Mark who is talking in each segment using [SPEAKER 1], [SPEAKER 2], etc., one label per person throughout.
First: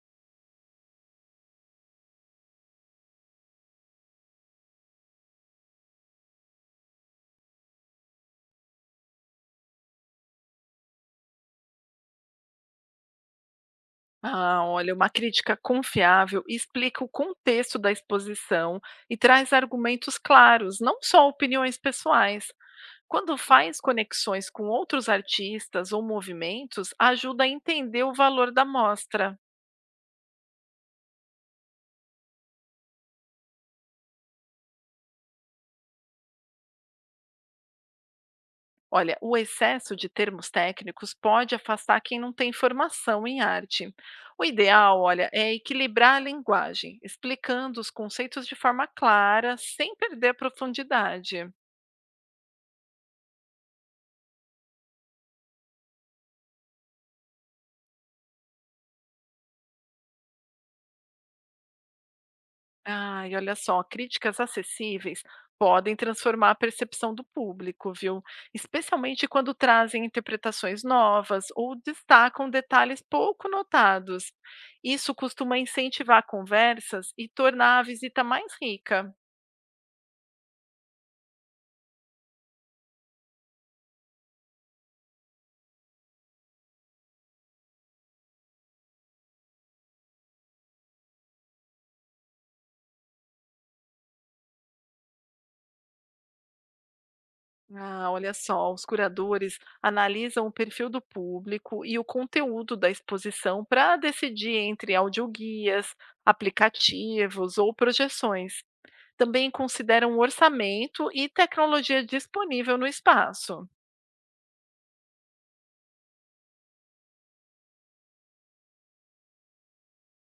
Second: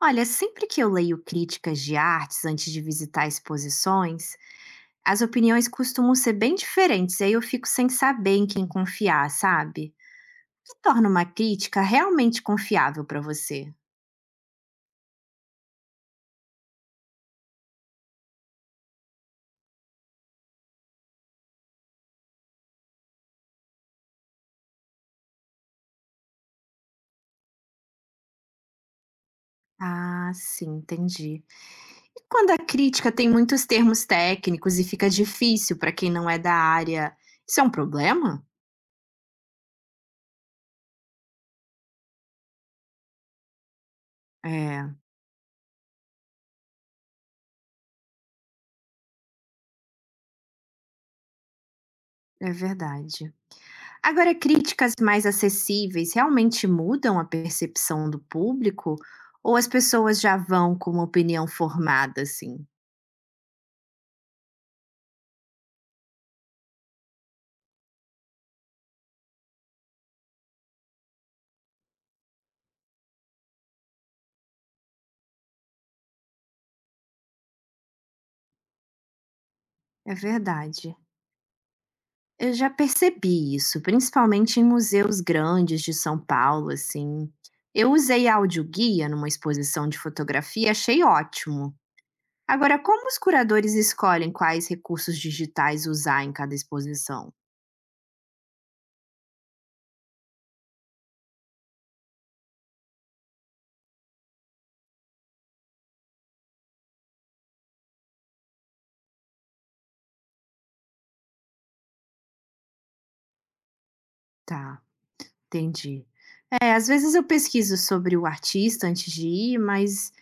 [SPEAKER 1] Olha, sempre que eu leio críticas de artes antes de visitar exposições, as opiniões costumam ser bem diferentes, e aí eu fico sem saber em quem confiar, sabe? O que torna uma crítica realmente confiável para você?
[SPEAKER 2] Ah, olha, uma crítica confiável explica o contexto da exposição e traz argumentos claros, não só opiniões pessoais. Quando faz conexões com outros artistas ou movimentos, ajuda a entender o valor da mostra.
[SPEAKER 1] Ah, sim, entendi. E quando a crítica tem muitos termos técnicos e fica difícil para quem não é da área, isso é um problema?
[SPEAKER 2] Olha, o excesso de termos técnicos pode afastar quem não tem formação em arte. O
[SPEAKER 1] É,
[SPEAKER 2] ideal, olha, é equilibrar a linguagem, explicando os conceitos de forma clara, sem perder a profundidade.
[SPEAKER 1] é verdade. Agora, críticas mais acessíveis realmente mudam a percepção do público ou as pessoas já vão com uma opinião formada assim?
[SPEAKER 2] Ai, olha só, críticas acessíveis podem transformar a percepção do público, viu? Especialmente quando trazem interpretações novas ou destacam detalhes pouco notados. Isso costuma incentivar conversas e tornar a visita mais rica.
[SPEAKER 1] É verdade. Eu já percebi isso, principalmente em museus grandes de São Paulo, assim. Eu usei audioguia numa exposição de fotografia, achei ótimo. Agora, como os curadores escolhem quais recursos digitais usar em cada exposição?
[SPEAKER 2] Ah, olha só, os curadores analisam o perfil do público e o conteúdo da exposição para decidir entre audioguias, aplicativos ou projeções. Também consideram orçamento e tecnologia disponível no espaço.
[SPEAKER 1] Tá. Entendi. É, às vezes eu pesquiso sobre o artista antes de ir, mas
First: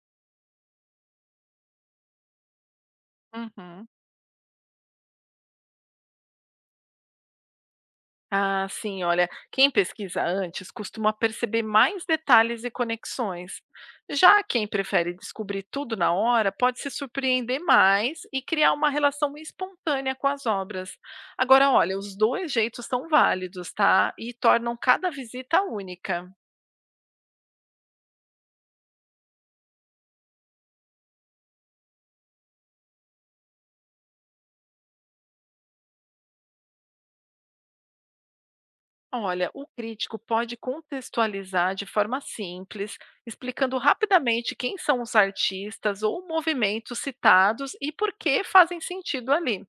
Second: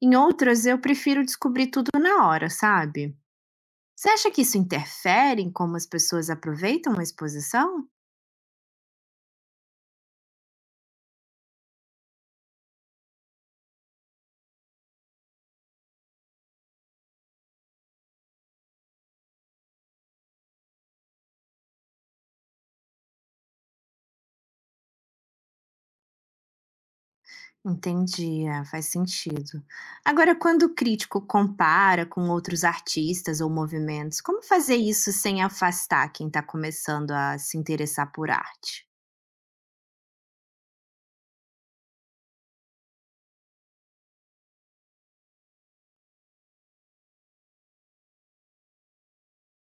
[SPEAKER 1] em outras eu prefiro descobrir tudo na hora, sabe?
[SPEAKER 2] Uhum.
[SPEAKER 1] Você acha que isso interfere em como as pessoas aproveitam a exposição?
[SPEAKER 2] Ah, sim, olha, quem pesquisa antes costuma perceber mais detalhes e conexões. Já quem prefere descobrir tudo na hora pode se surpreender mais e criar uma relação espontânea com as obras. Agora, olha, os dois jeitos são válidos, tá? E tornam cada visita única.
[SPEAKER 1] Entendi, é, faz sentido. Agora, quando o crítico compara com outros artistas ou movimentos, como fazer isso sem afastar quem está começando a se interessar por arte?
[SPEAKER 2] Olha, o crítico pode contextualizar de forma simples, explicando rapidamente quem são os artistas ou movimentos citados e por que fazem sentido ali.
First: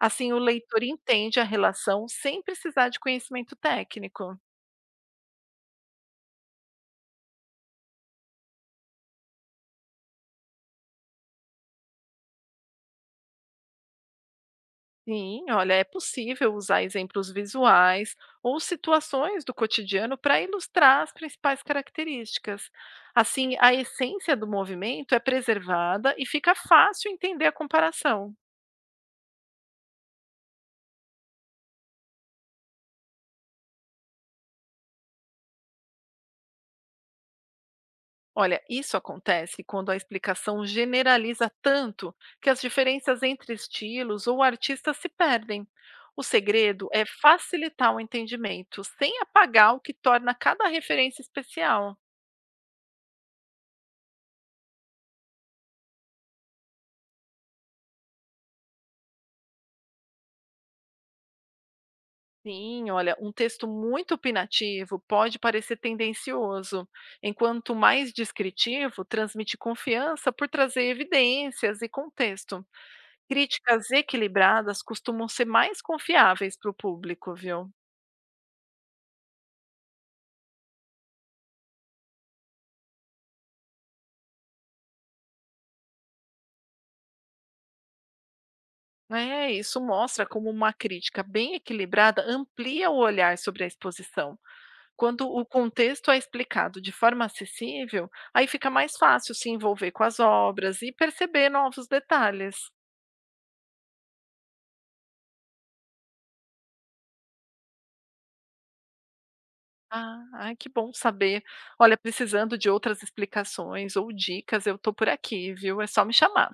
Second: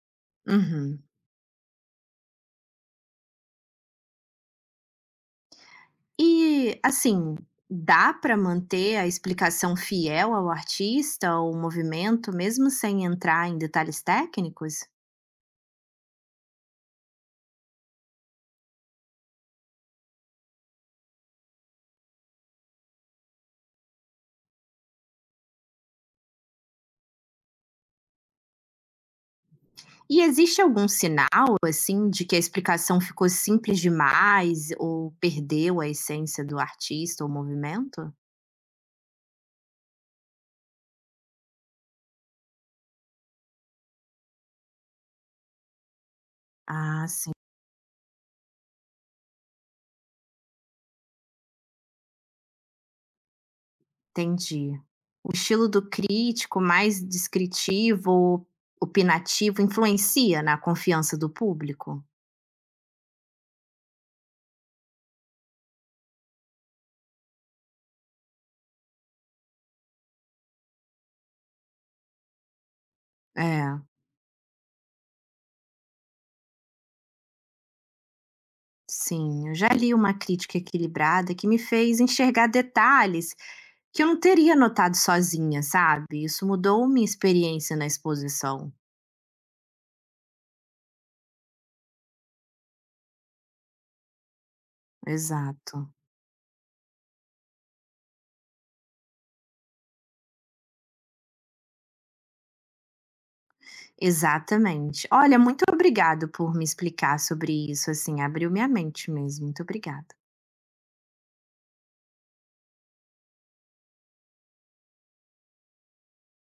[SPEAKER 2] Assim, o leitor
[SPEAKER 1] Uhum.
[SPEAKER 2] entende a relação sem precisar de conhecimento técnico.
[SPEAKER 1] E, assim, dá para manter a explicação fiel ao artista ou movimento, mesmo sem entrar em detalhes técnicos?
[SPEAKER 2] Sim, olha, é possível usar exemplos visuais ou situações do cotidiano para ilustrar as principais características. Assim, a essência do movimento é preservada e fica fácil entender a comparação.
[SPEAKER 1] E existe algum sinal, assim, de que a explicação ficou simples demais ou perdeu a essência do artista ou movimento?
[SPEAKER 2] Olha, isso acontece quando a explicação generaliza tanto que as diferenças entre estilos ou artistas se perdem. O segredo é
[SPEAKER 1] Ah, sim,
[SPEAKER 2] facilitar o entendimento, sem apagar o que torna cada referência especial.
[SPEAKER 1] entendi. O estilo do crítico mais descritivo, opinativo, influencia na confiança do público?
[SPEAKER 2] Sim, olha, um texto muito opinativo pode parecer tendencioso, enquanto mais descritivo transmite confiança por trazer evidências e contexto.
[SPEAKER 1] É.
[SPEAKER 2] Críticas equilibradas costumam ser mais confiáveis para o público, viu?
[SPEAKER 1] Sim, eu já li uma crítica equilibrada que me fez enxergar detalhes que eu não teria notado sozinha, sabe? Isso mudou minha experiência na exposição.
[SPEAKER 2] É, isso mostra como uma crítica bem equilibrada amplia o olhar sobre a exposição. Quando o
[SPEAKER 1] Exato.
[SPEAKER 2] contexto é explicado de forma acessível, aí fica mais fácil se envolver com as obras e perceber novos detalhes.
[SPEAKER 1] Exatamente. Olha, muito obrigado por me explicar sobre isso, assim, abriu minha mente mesmo. Muito obrigada.
[SPEAKER 2] Ah, ai, que bom saber. Olha, precisando de outras explicações ou dicas, eu estou por aqui, viu? É só me chamar.